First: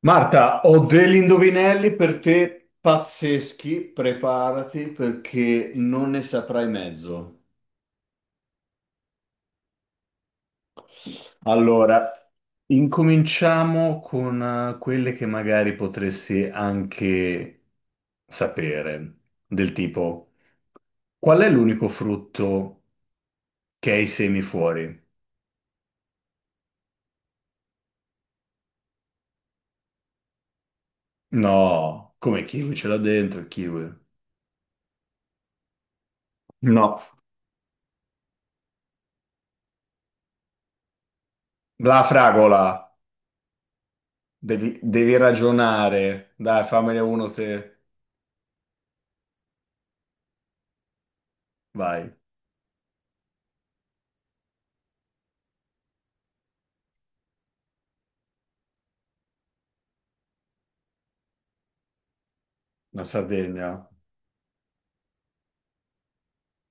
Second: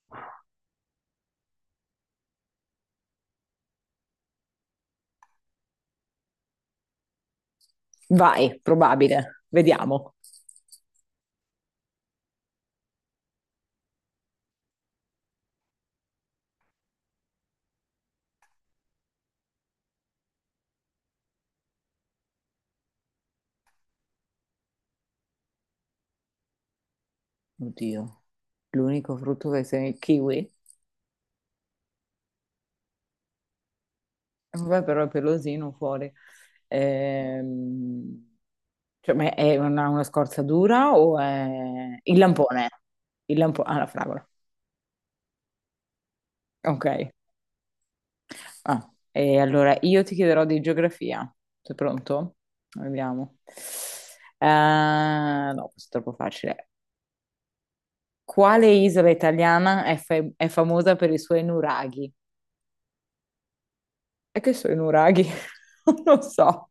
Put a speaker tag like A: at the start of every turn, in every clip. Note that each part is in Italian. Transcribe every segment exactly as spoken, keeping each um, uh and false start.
A: Marta, ho degli indovinelli per te pazzeschi, preparati perché non ne saprai mezzo.
B: Vai, probabile. Vediamo.
A: Allora, incominciamo con eh, quelle che magari potresti anche sapere, del tipo, qual è l'unico frutto che ha i semi fuori?
B: Oddio, l'unico frutto che sei il kiwi?
A: No, come kiwi ce l'ha dentro il kiwi?
B: Vabbè, però è pelosino fuori.
A: No,
B: Ehm, cioè, ma è una, una scorza dura o
A: la
B: è il
A: fragola,
B: lampone. Il lampone. Ah, la fragola.
A: devi, devi ragionare. Dai,
B: Ok.
A: fammene uno te,
B: Ah, e allora io ti chiederò di geografia. Sei
A: vai.
B: pronto? Vediamo. Eh, no, questo è troppo facile. Quale isola italiana è, fa- è famosa per i suoi nuraghi?
A: La Sardegna,
B: È che sono i nuraghi, non lo so.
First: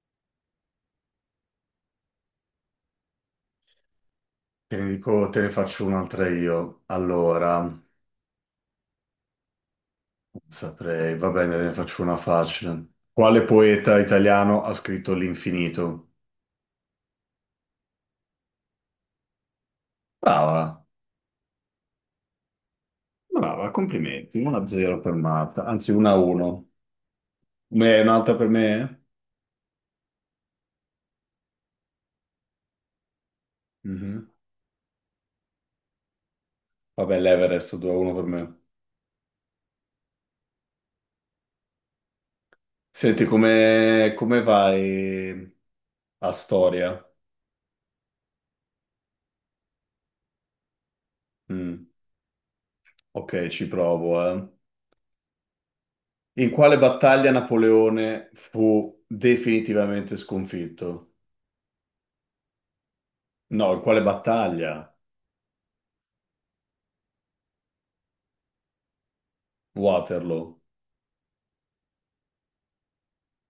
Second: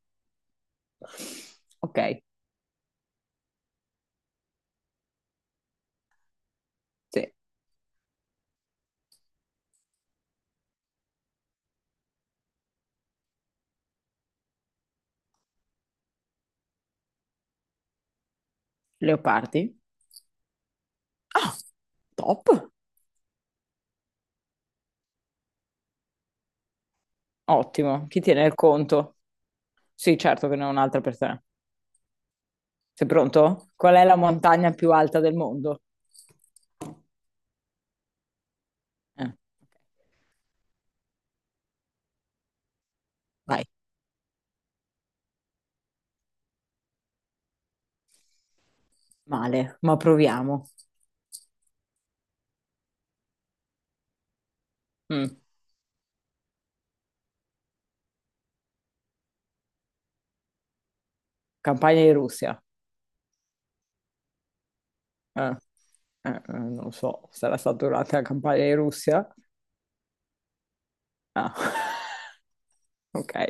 B: Ok,
A: te ne dico, te ne faccio un'altra io.
B: sì.
A: Allora, non saprei, va bene, te ne faccio una facile. Quale poeta italiano ha scritto L'infinito?
B: Leopardi.
A: Brava,
B: Ah, top.
A: brava, complimenti. uno a zero per Marta, anzi uno a uno. Me-
B: Ottimo. Chi
A: Un'altra
B: tiene
A: per
B: il
A: me?
B: conto? Sì, certo che ne ho un'altra per te. Sei pronto? Qual è la
A: Mhm.
B: montagna più alta del mondo? Eh,
A: Vabbè, l'Everest due a uno per me.
B: ok.
A: Senti,
B: Vai,
A: come, come vai a storia?
B: male, ma proviamo.
A: Mm. Ok, ci provo, eh.
B: Mm,
A: In quale battaglia Napoleone fu definitivamente sconfitto?
B: campagna di Russia.
A: No, in quale battaglia?
B: Eh, eh, eh, non lo so, sarà stata durante la campagna di Russia?
A: Waterloo.
B: Ah, ok.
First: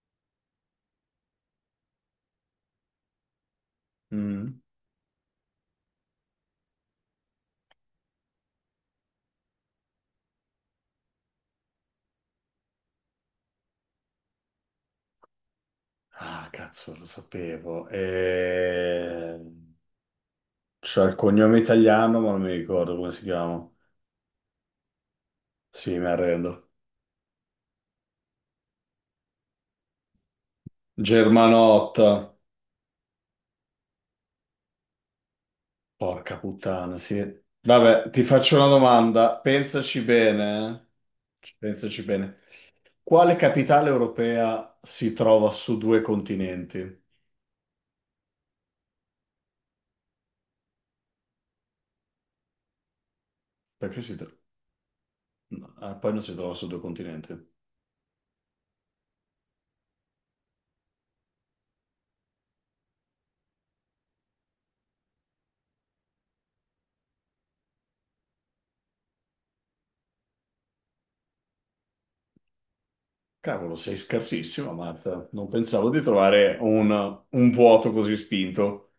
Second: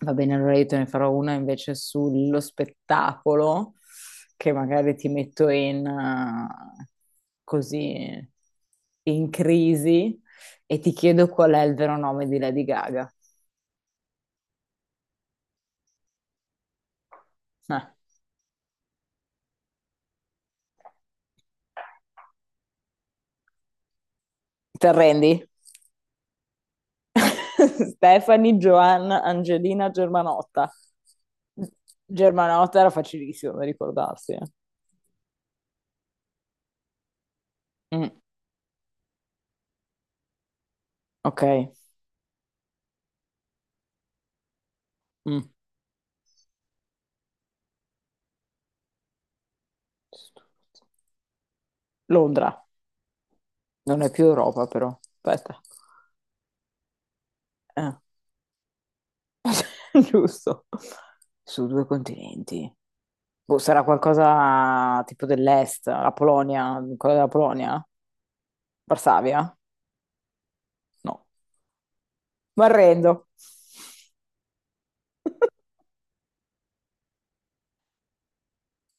B: Va bene, allora io te ne farò una invece sullo spettacolo, che
A: Mm.
B: magari ti metto in, eh, così in crisi e ti chiedo qual è il vero nome di Lady Gaga.
A: Ah, cazzo, lo
B: Eh,
A: sapevo. E... c'è il cognome italiano, ma non mi ricordo come si chiama.
B: ti arrendi?
A: Sì, mi arrendo.
B: Stephanie Joanna Angelina Germanotta.
A: Germanotta.
B: Germanotta era facilissimo da ricordarsi, eh.
A: Porca puttana, sì.
B: Mm,
A: Vabbè, ti faccio una domanda. Pensaci bene,
B: ok.
A: eh? Pensaci bene. Quale capitale europea si trova
B: Mm.
A: su due continenti?
B: Londra.
A: Perché
B: Non è
A: si
B: più
A: trova?
B: Europa, però. Aspetta.
A: Ah, poi non si trova sul due continenti.
B: Eh. Giusto. Su due continenti. Boh, sarà qualcosa tipo dell'est, la Polonia, quella della Polonia? Varsavia? No. Mi arrendo.
A: Cavolo, sei scarsissimo, Marta. Non pensavo di trovare un, un vuoto così spinto.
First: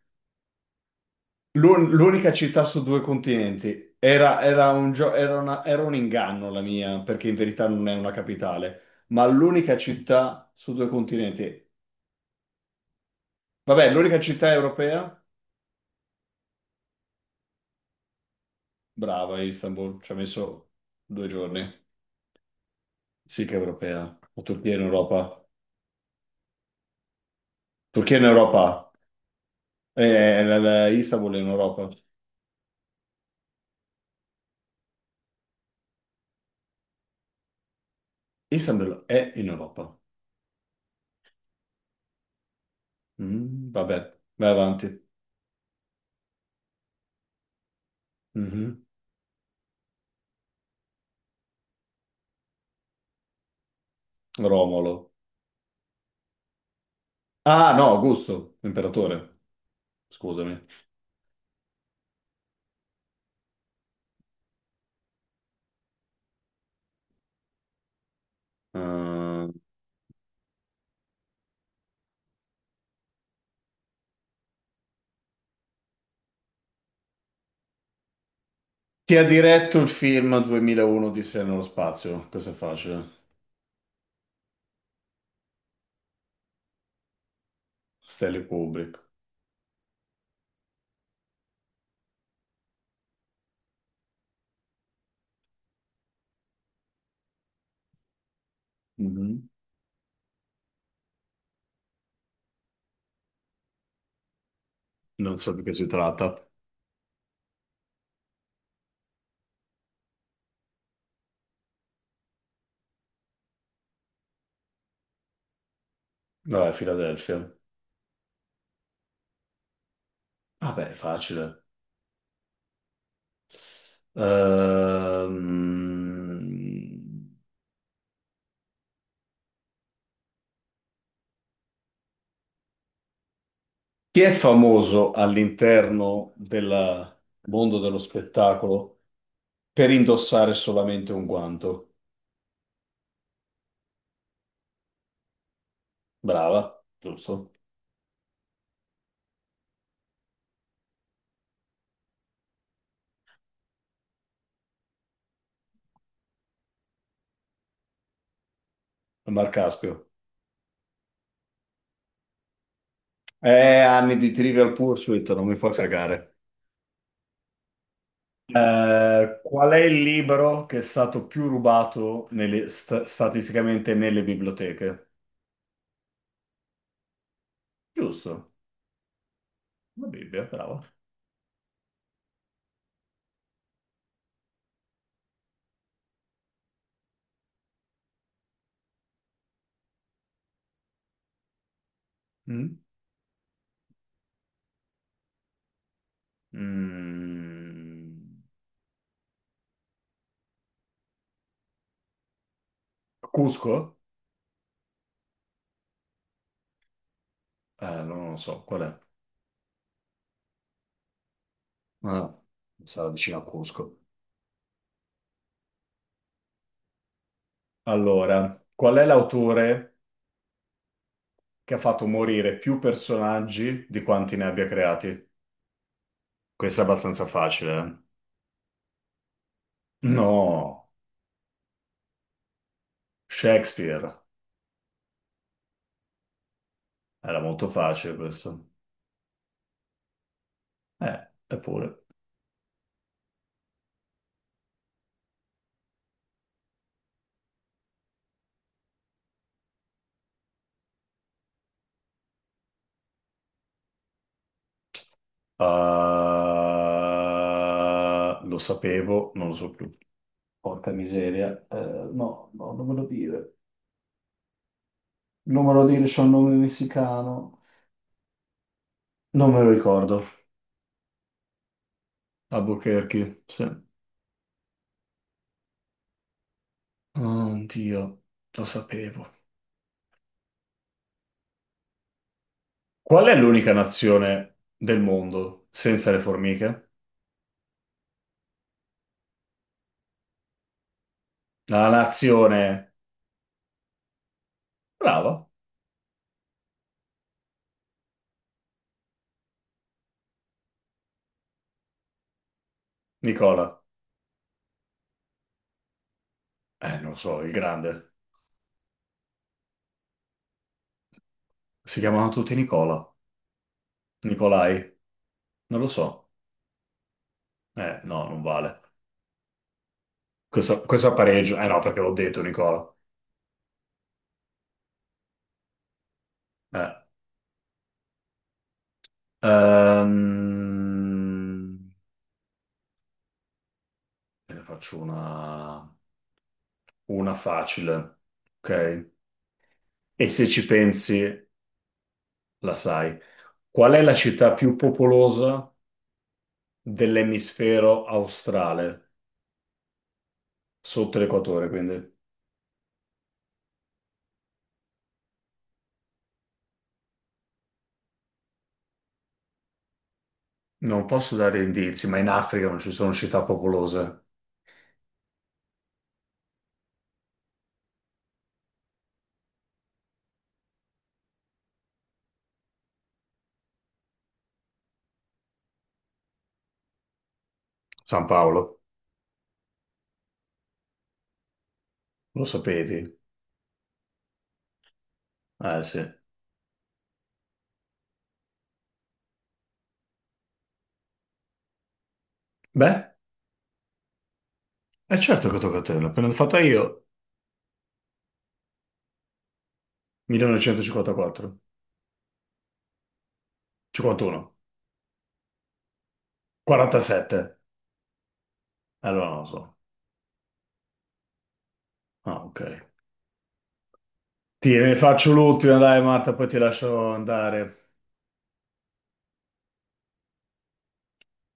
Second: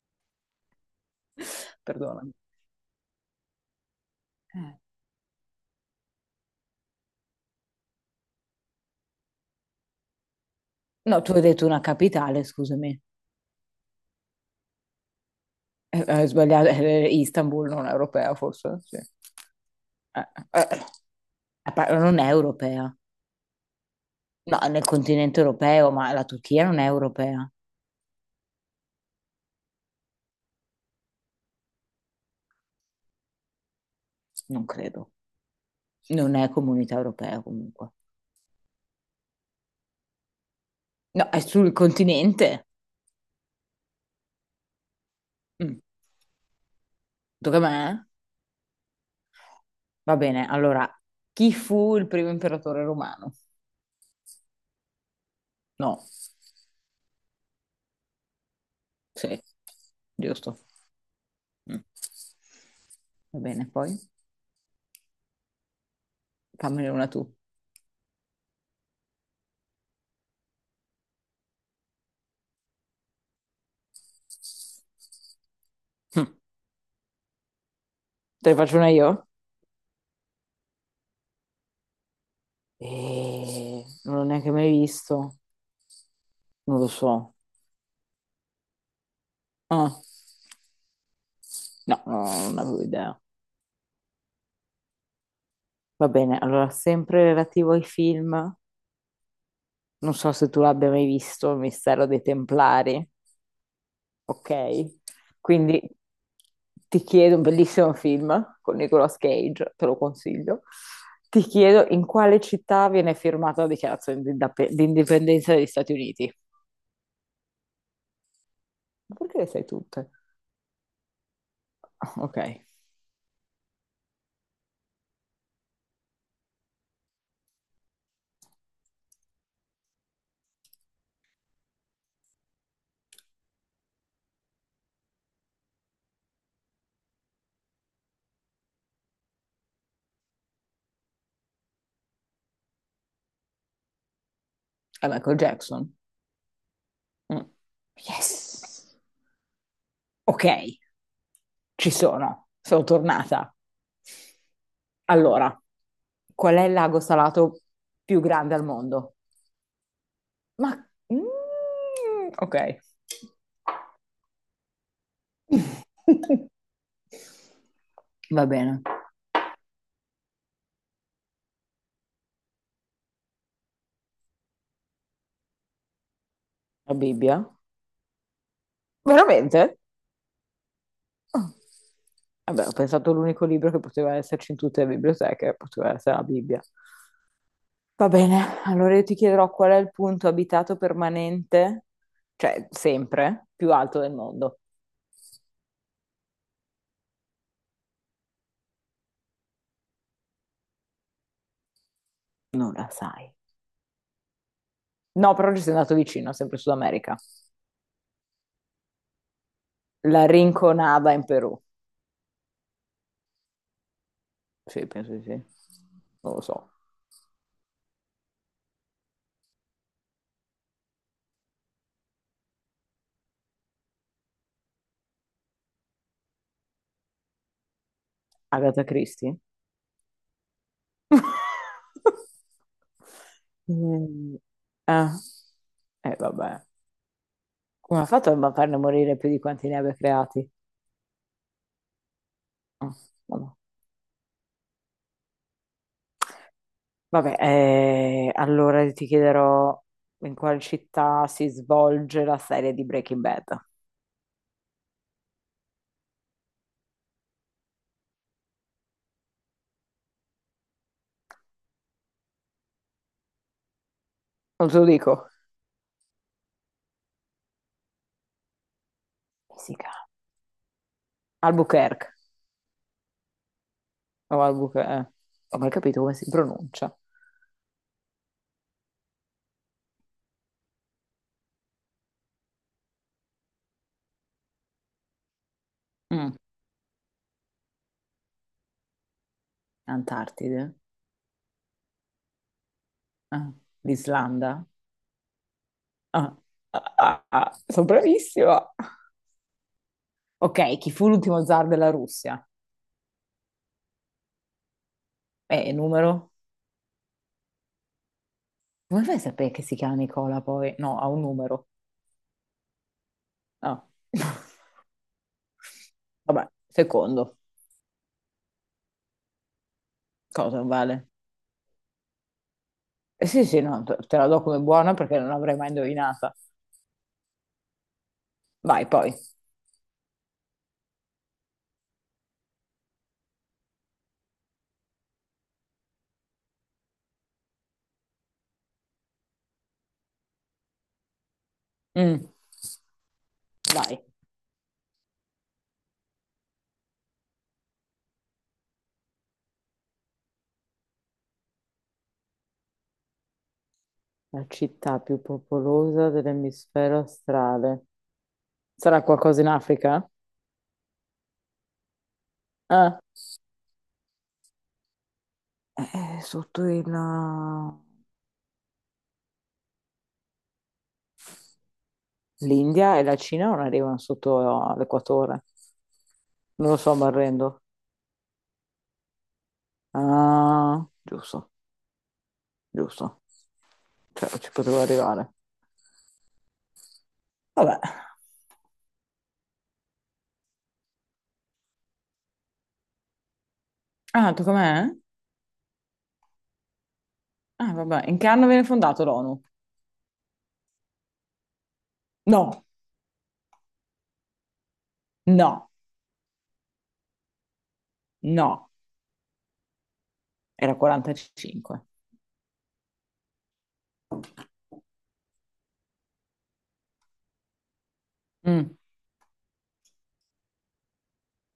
A: L'un- L'unica
B: Perdonami.
A: città su due continenti era, era
B: Eh.
A: un gio- era una- era un inganno la mia, perché in verità non è una capitale, ma l'unica città su due
B: No, tu hai
A: continenti.
B: detto una capitale, scusami.
A: Vabbè, l'unica città europea?
B: Eh, Hai sbagliato, eh, Istanbul non è europea forse? Sì.
A: Brava, Istanbul. Ci ha
B: Eh, eh,
A: messo due
B: eh,
A: giorni.
B: pa- non è europea.
A: Sì che è europea. La
B: No, è
A: Turchia è in
B: nel continente
A: Europa.
B: europeo, ma la Turchia non è europea,
A: Turchia è in Europa. Eh, eh, la- la- Istanbul è in Europa.
B: non credo. Non è comunità europea comunque.
A: Istanbul è in Europa.
B: No, è sul continente.
A: Mm, vabbè, vai avanti.
B: Mm. Tocca a me?
A: Mhm.
B: Va bene, allora, chi fu il primo imperatore romano?
A: Romolo.
B: No,
A: Ah, no, Augusto, imperatore.
B: sì, giusto.
A: Scusami.
B: Mm. Va bene, poi fammene una tu.
A: Eh,
B: Mm. Te ne faccio una
A: chi ha
B: io?
A: diretto il film duemilauno di Odissea nello spazio? Questo è facile.
B: Eh, non l'ho neanche mai visto. Non lo so.
A: Stanley Kubrick.
B: Ah, no, no, non avevo idea. Va bene, allora, sempre relativo ai film,
A: Mhm.
B: non so se tu l'abbia mai visto, Il mistero dei Templari. Ok?
A: Non so di che
B: Quindi
A: si tratta.
B: ti chiedo, un bellissimo film con Nicolas Cage, te lo consiglio. Ti chiedo in quale città viene firmata la dichiarazione di, indap- di indipendenza degli Stati Uniti?
A: Vabbè, Filadelfia.
B: Ma perché le sai tutte?
A: Vabbè, è facile.
B: Ah, ok,
A: Ehm, Chi è famoso all'interno del mondo dello spettacolo? Per indossare solamente un guanto.
B: è Michael Jackson.
A: Brava,
B: Mm.
A: giusto.
B: Yes! Ok, ci sono, sono tornata. Allora, qual è il lago salato più grande al mondo?
A: Mar Caspio.
B: Ma mm, ok.
A: Eh, anni di Trivial Pursuit, non mi fa cagare.
B: Va bene.
A: Eh, qual è il libro che è stato più rubato nelle- sta- statisticamente nelle biblioteche?
B: La Bibbia?
A: Giusto,
B: Veramente?
A: la Bibbia, bravo.
B: Ah. Vabbè, ho pensato l'unico libro che poteva esserci in tutte le biblioteche, poteva essere la Bibbia. Va bene, allora io ti chiederò qual è il punto abitato permanente, cioè
A: Mm.
B: sempre, più alto del mondo.
A: Mm.
B: Non la sai.
A: Cusco?
B: No, però ci sei andato vicino, sempre Sud America.
A: Eh, non lo so, qual è?
B: La Rinconada in Perù.
A: Ah, sarà vicino a Cusco.
B: Sì, penso di sì. Non lo so.
A: Allora, qual è l'autore che ha fatto morire più personaggi di quanti ne abbia creati? Questo è abbastanza facile.
B: Agatha Christie?
A: eh. No, Shakespeare.
B: Mm, Ah, eh, vabbè.
A: Era molto
B: Come ha
A: facile
B: fatto a
A: questo.
B: farne morire più di quanti ne abbia creati?
A: Eh, eppure.
B: Ah, vabbè, Vabbè, eh, allora ti chiederò in quale città si svolge la serie di Breaking Bad.
A: Ah, lo sapevo, non lo so più. Porca miseria. Eh, no, no, non me lo dire.
B: Non te lo dico.
A: Non me lo dire, c'è un nome messicano. Non me lo
B: Messica.
A: ricordo.
B: Albuquerque.
A: Albuquerque, sì. Oh,
B: O Albuquerque, eh. Ho mai capito come si pronuncia.
A: Dio, lo sapevo. Qual è l'unica nazione del mondo senza le
B: Mm,
A: formiche?
B: Antartide.
A: La nazione...
B: Ah, l'Islanda.
A: brava,
B: Ah, ah, ah, ah, sono bravissima. Ok, chi fu l'ultimo zar della Russia?
A: Nicola.
B: Eh, numero?
A: Eh, non lo so, il grande.
B: Come fai a sapere che si chiama Nicola poi? No, ha un numero.
A: Si chiamano tutti Nicola.
B: No.
A: Nicolai? Non lo so.
B: Vabbè, secondo.
A: Eh, no, non vale.
B: Cosa
A: Questo, questo
B: vale?
A: è pareggio. Eh no, perché l'ho detto, Nicola.
B: Eh sì, sì, no, te te la do come buona perché non l'avrei mai indovinata.
A: Eh.
B: Vai, poi.
A: Ehm, Te ne faccio una... una facile. Ok? E se ci pensi,
B: Mm,
A: la sai. Qual
B: vai.
A: è la città più popolosa dell'emisfero australe, sotto l'equatore, quindi
B: La città più popolosa dell'emisfero australe. Sarà qualcosa in Africa?
A: non posso dare indizi, ma in Africa non ci
B: Ah.
A: sono città popolose.
B: Eh, sotto il l'India e la Cina non arrivano sotto l'equatore. Non lo so, mi arrendo.
A: San Paolo,
B: Ah, giusto,
A: lo sapevi?
B: giusto. Cioè, ci potevo arrivare.
A: Eh sì.
B: Vabbè.
A: Beh,
B: Ah, tu com'è?
A: è certo che tocca a te, l'ho appena fatta io.
B: Ah, vabbè. In che anno viene fondato l'O N U?
A: millenovecentocinquantaquattro,
B: No,
A: cinquantuno,
B: no,
A: quarantasette.
B: no.
A: Allora non lo so.
B: Era quarantacinque.
A: Ah, ok. Ti ne faccio l'ultima, dai Marta, poi ti lascio andare.
B: Mm.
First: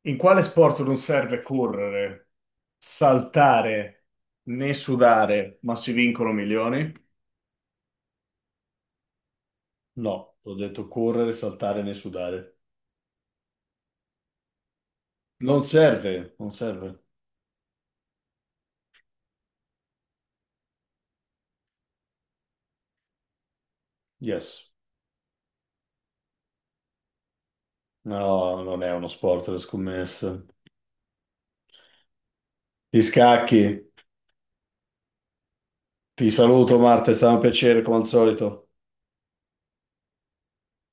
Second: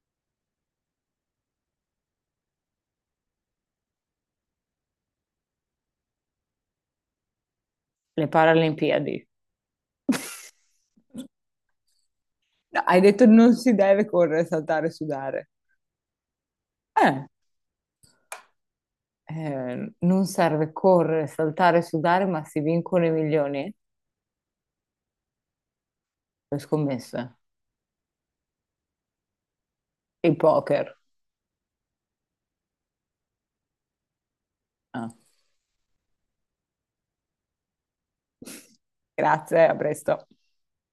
A: In quale sport non serve correre, saltare né sudare, ma si vincono milioni?
B: Le Paralimpiadi.
A: No, ho detto correre, saltare né sudare.
B: No, hai detto non si deve correre, saltare, sudare.
A: Non serve, non serve.
B: Eh, eh, non serve correre, saltare, sudare, ma si vincono i milioni?
A: Yes.
B: Le scommesse.
A: No, non è uno sport le
B: Il
A: scommesse.
B: poker.
A: Gli scacchi.
B: Ah.
A: Ti saluto Marta, è stato un piacere come al solito.
B: Grazie, a presto.